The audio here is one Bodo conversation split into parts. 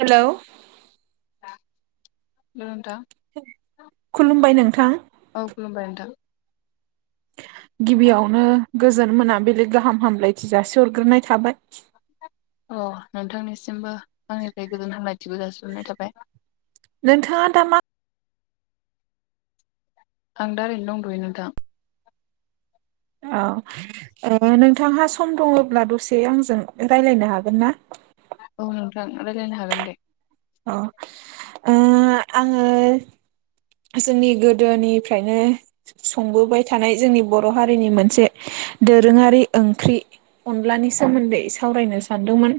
हेलौ हेल' [unintelligible] खुलुमबाय नोंथां। औ खुलुमबाय नोंथां। गिबियावनो गोजोन मोनाबिलि‌ गाहाम हामलायथि जासिहरग्रोनाय थाबाय। अ नोंथांनिसिमबो आंनिफ्राय गोजोन हामलायथिबो जासिहरनाय थाबाय। नोंथाङा दा मा आं दाओरैनों दं'थयो नोंथां। औ नोंथांहा सम दङब्ला दसे आंजों रायज्लायनो हागोन ना? औ नोंथां रायज्लायनो हागोन दे। अ ओ आंङो जोंनि गोदोनिफ्रायनो संबोबाय थानाय जोंनि बर' हारिनि मोनसे दोरोङारि ओंख्रि अनलानि सोमोन्दै सावरायनो सानदोंमोन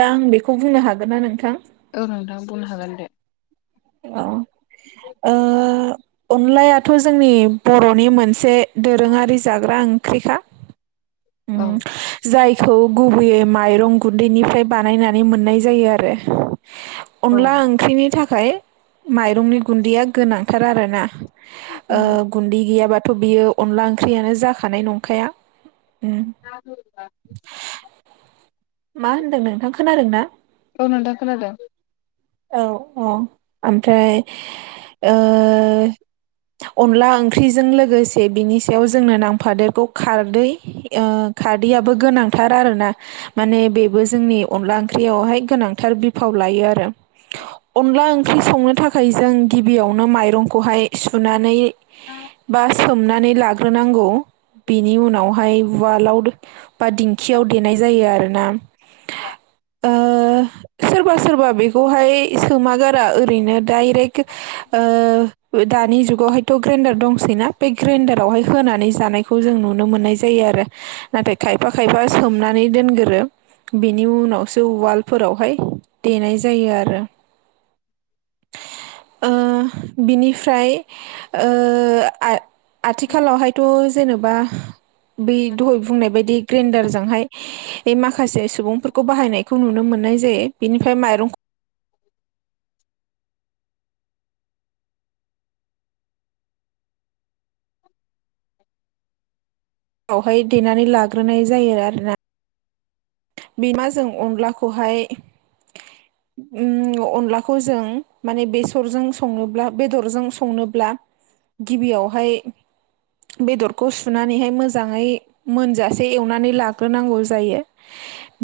दा आं बेखौ बुंनो हागोन ना नोंथां? औ नोंथां बुंनो हागोन दे। औ ओ अनलायाथ' जोंनि बर'नि मोनसे दोरोङारि जाग्रा ओंख्रिखा। उम औ। जायखौ गुबैयै माइरं गुन्दैनिफ्राय बानायनानै मोननाय जायो आरो। औ अनला ओंख्रिनि थाखाय माइरंनि गुन्दैया गोनांथार आरोना। ओ गुन्दै गैयाबाथ' बियो अनला ओंख्रियानो जाखानाय नंखाया। उम [unintelligible] मा होन्दों नोंथां खोनादों ना? औ नोंथां खोनादों। औ औ ओमफ्राय ओ अनला ओंख्रिजों लोगोसे बिनि सायाव जोंनो नांफादेरगौ खारदै ओ खारदैयाबो गोनांथार आरोना। माने बेबो जोंनि अनला ओंख्रियावहाय गोनांथार बिफाव लायो आरो। अनला ओंख्रि संनो थाखाय जों गिबियावनो माइरंखौहाय सुनानै [unintelligible] बा सोमनानै लाग्रोनांगौ बिनि उनावहाय उवालाव बा दिंखियाव देनाय जायो आरोना। [unintelligible] ओ सोरबा सोरबा बे खौहाय सोमागारा ओरैनो दायरेक् ओ दानि जुगावहाय थ' ग्रेन्डार दंसैना बे ग्रेन्डारावहाय होनानै जानायखौ जों नुनो मोननाय जायो आरो। नाथाय खायफा खायफा सोमनानै दोनगोरो। बेनि उनावसो उवालफोरावहाय देनाय जायो आरो। ओ बिनिफ्राय ओ आ आथिखालावहायथ' जेनेबा बै दहाय बुंनाय बायदि ग्रेन्डारजोंहाय बे माखासे सुबुंफोरखौ बाहायनायखौ नुनो मोननाय जायो बिनिफाय माइरं ख बावहाय देनानै लाग्रोनाय जायो आरोना बिमाजों अनलाखौहाय। ओ अनलाखौ जों माने बेसरजों संनोब्ला बेदरजों संनोब्ला गिबियावहाय बेदरखौ सुनानैहाय मोजाङै मोनजासे एवनानै लाग्रोनांगौ जायो।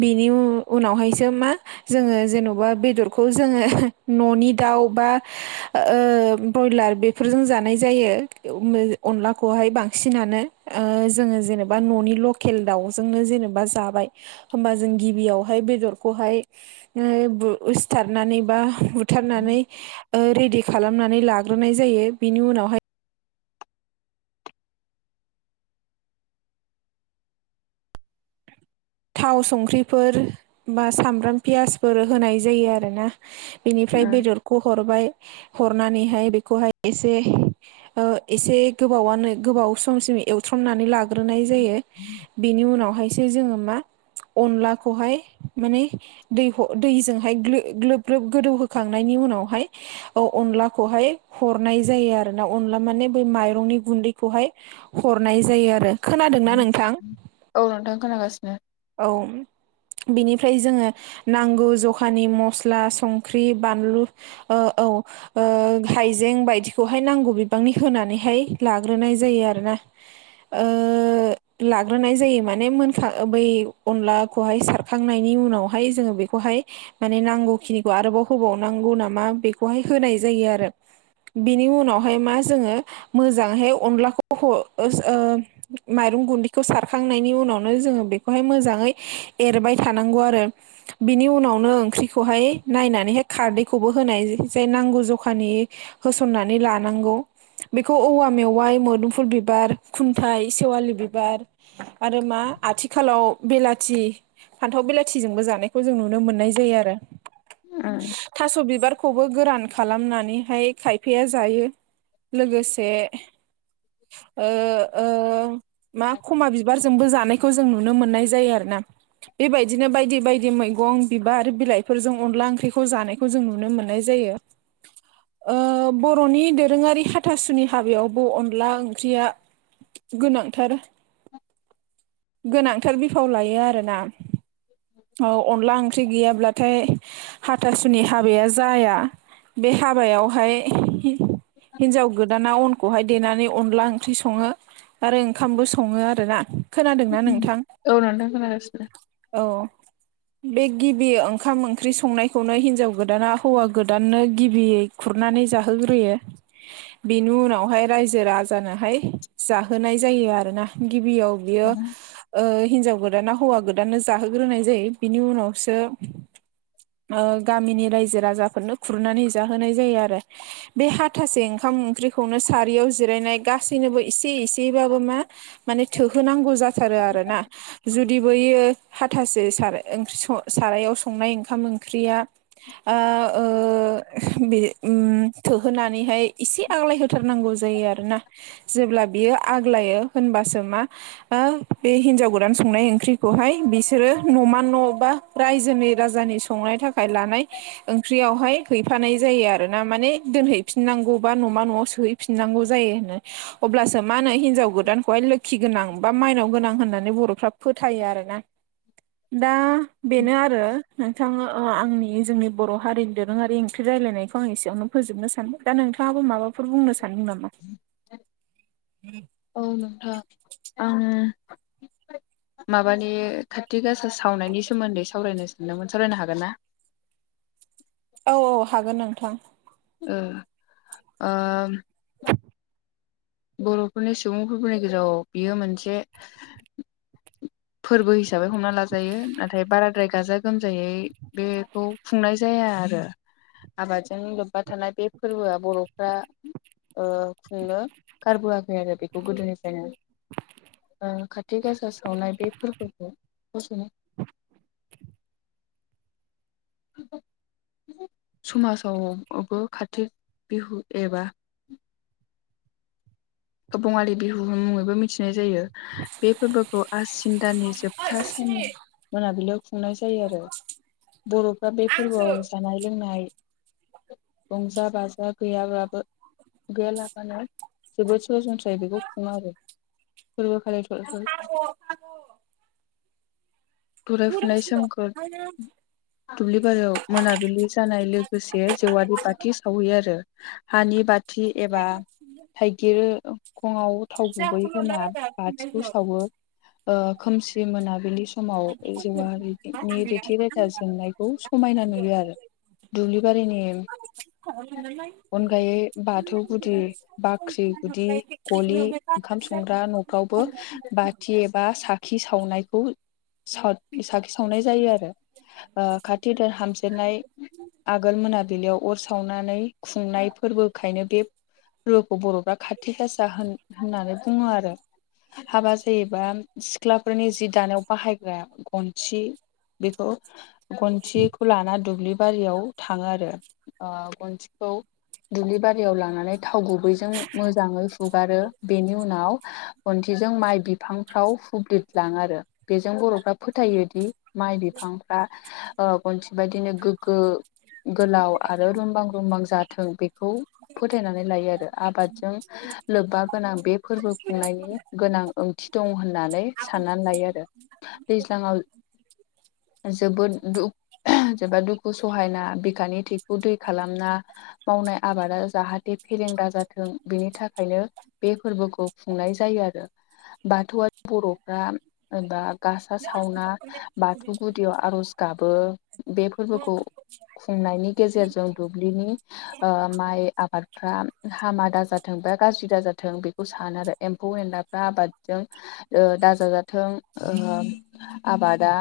बेनि उनावहायसो मा जोंङो जेन'बा बेदरखौ जोंङो न'नि दाउ बा ओ ब्रयलार बे फोरजों जानाय जायो अनलाखौहाय बांसिनानो ओ जोङो जेनेबा न'नि लकेल दाउजोंनो जेनेबा जाबाय होमबा जों गिबियावहाय बेदरखौहाय [unintelligible] सिथारनानै बा बुथारनानै ओ रेडि खालामनानै लाग्रोनाय जायो बिनि उनावहाय। थाव संख्रिफोर बा सामब्राम पियासफोर होनाय जायो आरोना बेनिफ्राय बेदरखौ हरबाय हरनानैहाय बेखौहाय इसे ओ इसे गोबावानो गोबाव समसिम एवथ्रमनानै लाग्रोनाय जायो। [inaudible] बेनि उनावहायसो जोङो मा अनलाखौहाय माने दैखौ दैजोंहाय ग्लो ग्लोब ग्लोब गोदौहोखांनायनि उनावहाय औ अनलाखौहाय हरनाय जायो आरो ना अनला माने बै माइरंनि गुन्दैखौहाय हरनाय जायो आरो। खोनादोंना नोंथां? औ नोंथां खोनागासिनो औ बिनिफ्राय जोङो नांगौ जखानि मस्ला संख्रि बानलु ओ औ ओ हाइजें बायदिखौहाय नांगौ बिबांनि होनानैहाय लाग्रोनाय जायो आरोना ओ लाग्रोनाय जायो माने मोनखा बै अनलाखौहाय सारखांनायनि उनावहाय जोङो बेखौहाय माने नांगौखिनिखौ आरोबाव होबाव नांगौ नामा बेखौहाय होनाय जायो आरो बिनि उनावहाय मा जोङो मोजांहाय अनलाखौ ह [unintelligible] ओ माइरं गुन्दैखौ सारखांनायनि उनावनो जोङो बे खौहाय मोजाङै एरबाय थानांगौ आरो बिनि उनावनो ओंख्रिखौहाय नायनानैहाय खारदैखौबो होनाय जाय नांगौ जखानि होसननानै लानांगौ बेखौ औवा मेवाइ मोदोमफुल बिबार खुन्थाइ सेवालि बिबार आरो मा आथि खालाव बेलाथि फान्थाव बेलाथिजोंबो जानायखौ जों नुनो मोननाय जायो आरो उम थास' बिबारखौबो गोरान खालामनानैहाय खायफाया जायो लोगोसे ओ ओ मा खमा बिबारजोंबो जानायखौ जों नुनो मोननाय जायो आरो ना बेबायदिनो बायदि बायदि मैगं बिबार बिलाइफोरजों अनला ओंख्रिखौ जानायखौ जों नुनो मोननाय जायो [unintelligible] ओ बर'नि दोरोङारि हाथासुनि हाबायावबो अनला ओंख्रिया गोनांथार गोनांथार बिफाव लायो आरोना [inaudible] औ अनला ओंख्रि गैयाब्लाथाय हाथासुनि हाबाया जाया बे हाबायावहाय हिनजाव गोद दाना अनखौहाय देनानै अनला ओंख्रि सङो आरो ओंखामबो सङो आरोना खोनादोंना नोंथां औ नोंथां खोनागासिनो औ बे गिबि ओंखाम ओंख्रि संनायखौनो हिनजाव गोदाना हौवा गोदाननो गिबियै खुरनानै जाहोग्रोयो। बेनि उनावहाय रायजो राजानोहाय जाहोनाय जायो आरोना। गिबियाव बियो ओ हिनजाव गोदाना हौवा गोदानानो जाहोग्रोनाय दै बिनि उनावसो ओ गामिनि रायजो राजाफोरनो खुरनानै जाहोनाय जायो आरो बे हाथासे ओंखाम ओंख्रिखौनो सारियाव जिरायनाय गासैनोबो इसे इसेबाबो मा माने थोहोनांगौ जाथारो आरो ना जुदि बैयो हाथासे थार ओंख्रि सं सारायाव संनाय ओंखाम ओंख्रिया आ ओ बि थोहोनानैहाय इसे आग्लायहथारनांगौ जायो आरोना जेब्ला बियो आग्लायो होनबासो मा आ बे हिनजाव गोदान संनाय ओंख्रिखौहाय बिसोरो नमा न' बा रायजोनि राजानि संनायनि थाखाय लानाय ओंख्रियावहाय हैफानाय जायो आरो ना माने दोनहैफिननांगौबा न'मा न'आव सोहै फिननांगौ जायो होनो अब्लासो मा होनो हिनजाव गोदानखौहाय लोखि गोनां बा माइनाव गोनां होननानै बर'फ्रा फोथायो आरोना दा बेनो आरो। नोंथाङा आंनि जोंनि बर' हारिनि दोरोङारि ओंख्रि रायजलायनायखौ आं एसेयावनो फोजोबनो सानबाय दा नोंथाङाबो माबाफोर बुंनो सानदों नामा? औ नोंथां आङो माबानि खाथि गासा सावनायनि सोमोन्दै सावरायनो सानदोंमोन सावरायनो हागोन ना? औ औ हागोन नोंथां। ओ ओ बर'फोरनि सुबुंफोरफोरनि गेजेराव बियो मोनसे फोरबो हिसाबै हमना लाजायो नाथाय बारा द्राय गाजा गोमजायै बेखौ खुंनाय जाया आरो। आबादजों लोब्बा थानाय बे फोरबोआ बर'फ्रा ओ खुंनो खारबोआखै आरो बेखौ गोदोनिफ्रायनो। ओ खाथि गासा सावनाय बे फोरबोखौ फसंनो समाजावबो कारतिक बिहु एबा बङालि बिहु मुङैबो मिथिनाय जायो। बे फोरबोखौ आसिन दानि जोबथा सान ओइ मोनाबिलियाव खुंनाय जायो आरो बर'फ्रा बे फोरबोआव जानाय लोंनाय रंजा बाजा गैयाब्लााबो गैयालाबानो जोबोद सरासनस्रायै बेखौ खुङो आरो फोरबो खालि थ'-थ' थरायफुनाय सोमखोर दुब्लि बारियाव मोनाबिलि जानाय लोगोसे जेवारि बाथि सावहैयो आरो। हानि बाथि एबा थाइगिरखङाव थाव गुबै होना। बाथिखौ सावो ओ खोमसि मोनाबिलि समाव। बे जेवारिनि रेथि रेथा जोंनायखौ समायना नुयो आरो। दुब्लिबारिनि अनगायै बाथौ गुदि बाख्रि गुदि [unintelligible] गलि ओंखाम संग्रा न'फ्रावबो बाथि एबा साखि सावनायखौ साद-साखि सावनाय जायो आरो। ओ खाथि हामजेरनाय आगोल मोनाबिलियाव अर सावनानै खुंनाय फोरबोखायनो बे फोरबोखौ बर'फ्रा खाथि गासा होन होननानै बुङो आरो। हाबा जायोबा सिख्लाफोरनि जि दानायाव बाहाय गन्थि बेखौ गन्थिखौ लाना दुब्लि बारियाव थाङो आरो। ओ गन्थिखौ दुब्लि बारियाव लांनानै थाव गुबैजों मोजाङै हुगारो। बेनि उनाव गन्थिजों माइ बिफांफ्राव फुब्लिदलाङो आरो। जों बर'फ्रा फोथायोदि माइ बिफांफ्रा गन्थि बायदिनो गोग्गो गोलाव आरो रुमबां रुमबां जाथों बेखौ फोथायनानै लायो आरो। आबादजों लोब्बा गोनां बे फोरबो खुंनायनि गोनां ओंथि दं होननानै साननानै लायो आरो। दैज्लाङाव जोबोद दुख जोबोद दुखु सहायना बिखानि थैखौ दै खालामना मावनाय आबादा जाहाथे फेलेंगा जाथों बेनि थाखायनो बे फोरबोखौ खुंनाय जायो आरो। बाथौआ बर'फ्रा दा गासा सावना बाथौ गुदियाव आर'ज गाबो। बे फोरबोखौ खुंनायनि गेजेरजों दुब्लिनि ओ माइ आबादफ्रा हामा दाजाथों बा गाज्रि दाजाथों बेखौ सानो आरो। एम्फौ-एनलाफ्रा आबादजों ओ दा जाजाथों। ओ आबादा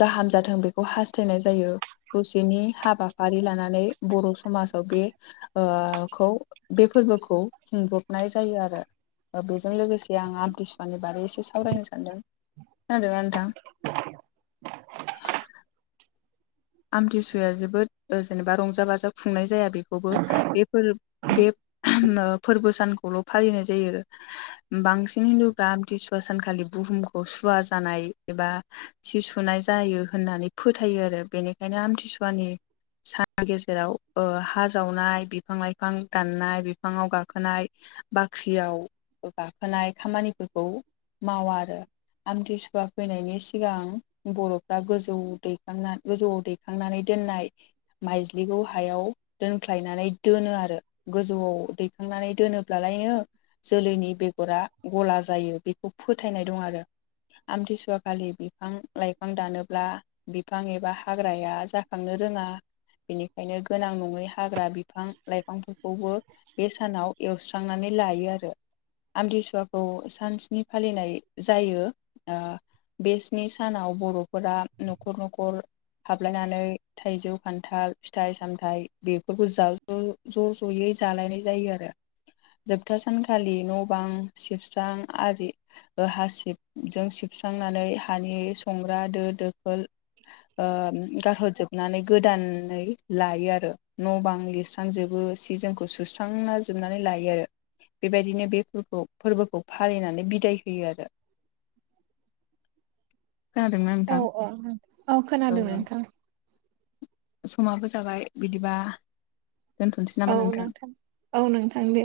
गाहाम जाथों बेखौ हास्थायनाय जायो। दसेनि हाबाफारि लानानै बर' समाजाव बे ओ खौ बे फोरबोखौ खुंब्रबनाय जायो आरो। बेजों लोगोसे आं आमथिसुवानि बारै एसे सावरायनो सानदों। खोनादोंना नोंथां? [inaudible] आमथिसुवाया जोबोद जेनेबा रंजा बाजा खुंनाय जाया बेखौबो। बेफोर बे फोरबो सानखौल' फालिनाय जायो आरो बांसिन हिन्दुफ्रा आमथिसुवा सानखालि बुहुमखौ सुवा जानाय एबा सि सुनाय जायो होननानै फोथायो आरो बेनिखायनो आमथिसुवानि सान गेजेराव हा जावनाय, बिफां-लाइफां दाननाय, बिफाङाव गाखोनाय बाख्रियाव गाखोनाय खामानिफोरखौ मावा आरो। आमथिसुवा फैनायनि सिगां बर'फ्रा गोजौ दैखांना गोजौआव दै खांनानै दोननाय माइज्लिखौ हायाव दोनख्लायनानै दोनो आरो गोजौआव दैखांनानै दोनोब्लाालायनो जोलैनि बेगरा गला जायो बेखौ फोथायनाय दं आरो। आमथिसुवा खालि बिफां लाइफां दानोब्ला बिफां एबा हा हाग्राया जाखांनो रोङा। बेनिखायनो गोनां नङै हाग्रा बिफां-लाइफांफोरखौबो बे सानाव एवस्रांनानै लायो आरो। आमदिसुवाखौ सानसिनि फालिनाय जायो। ओ बे स्नि सानाव बर'फोरा न'खर न'खर हाबलायनानै थाइजौ, खान्थाल, फिथाइ-सामथाइ बेफोरखौ जाव ज' ज' ज'यै जालायनाय जायो आरो। जोबथा सानखालि न' बां सिबस्रां आरि हा सिबजों सिबस्रांनानै हानि संग्रा दो दोखोल ओ गारहरजोबनानै गोदानै लायो आरो। न' बां लिस् स्रांजोबो सि जोंखौ सुस्रांना जोबनानै लायो आरो। बेबायदिनो बेफोरखौ फोरबोखौ फालिनानै बिदाय होयो आरो। [inaudible] खोनादोंना औ नोंथां? औ औ ओ खोनादों नोंथां। समाबो जाबाय बिदिबा। दोनथ'नोसै औ नामा नोंथां औ नोंथां दे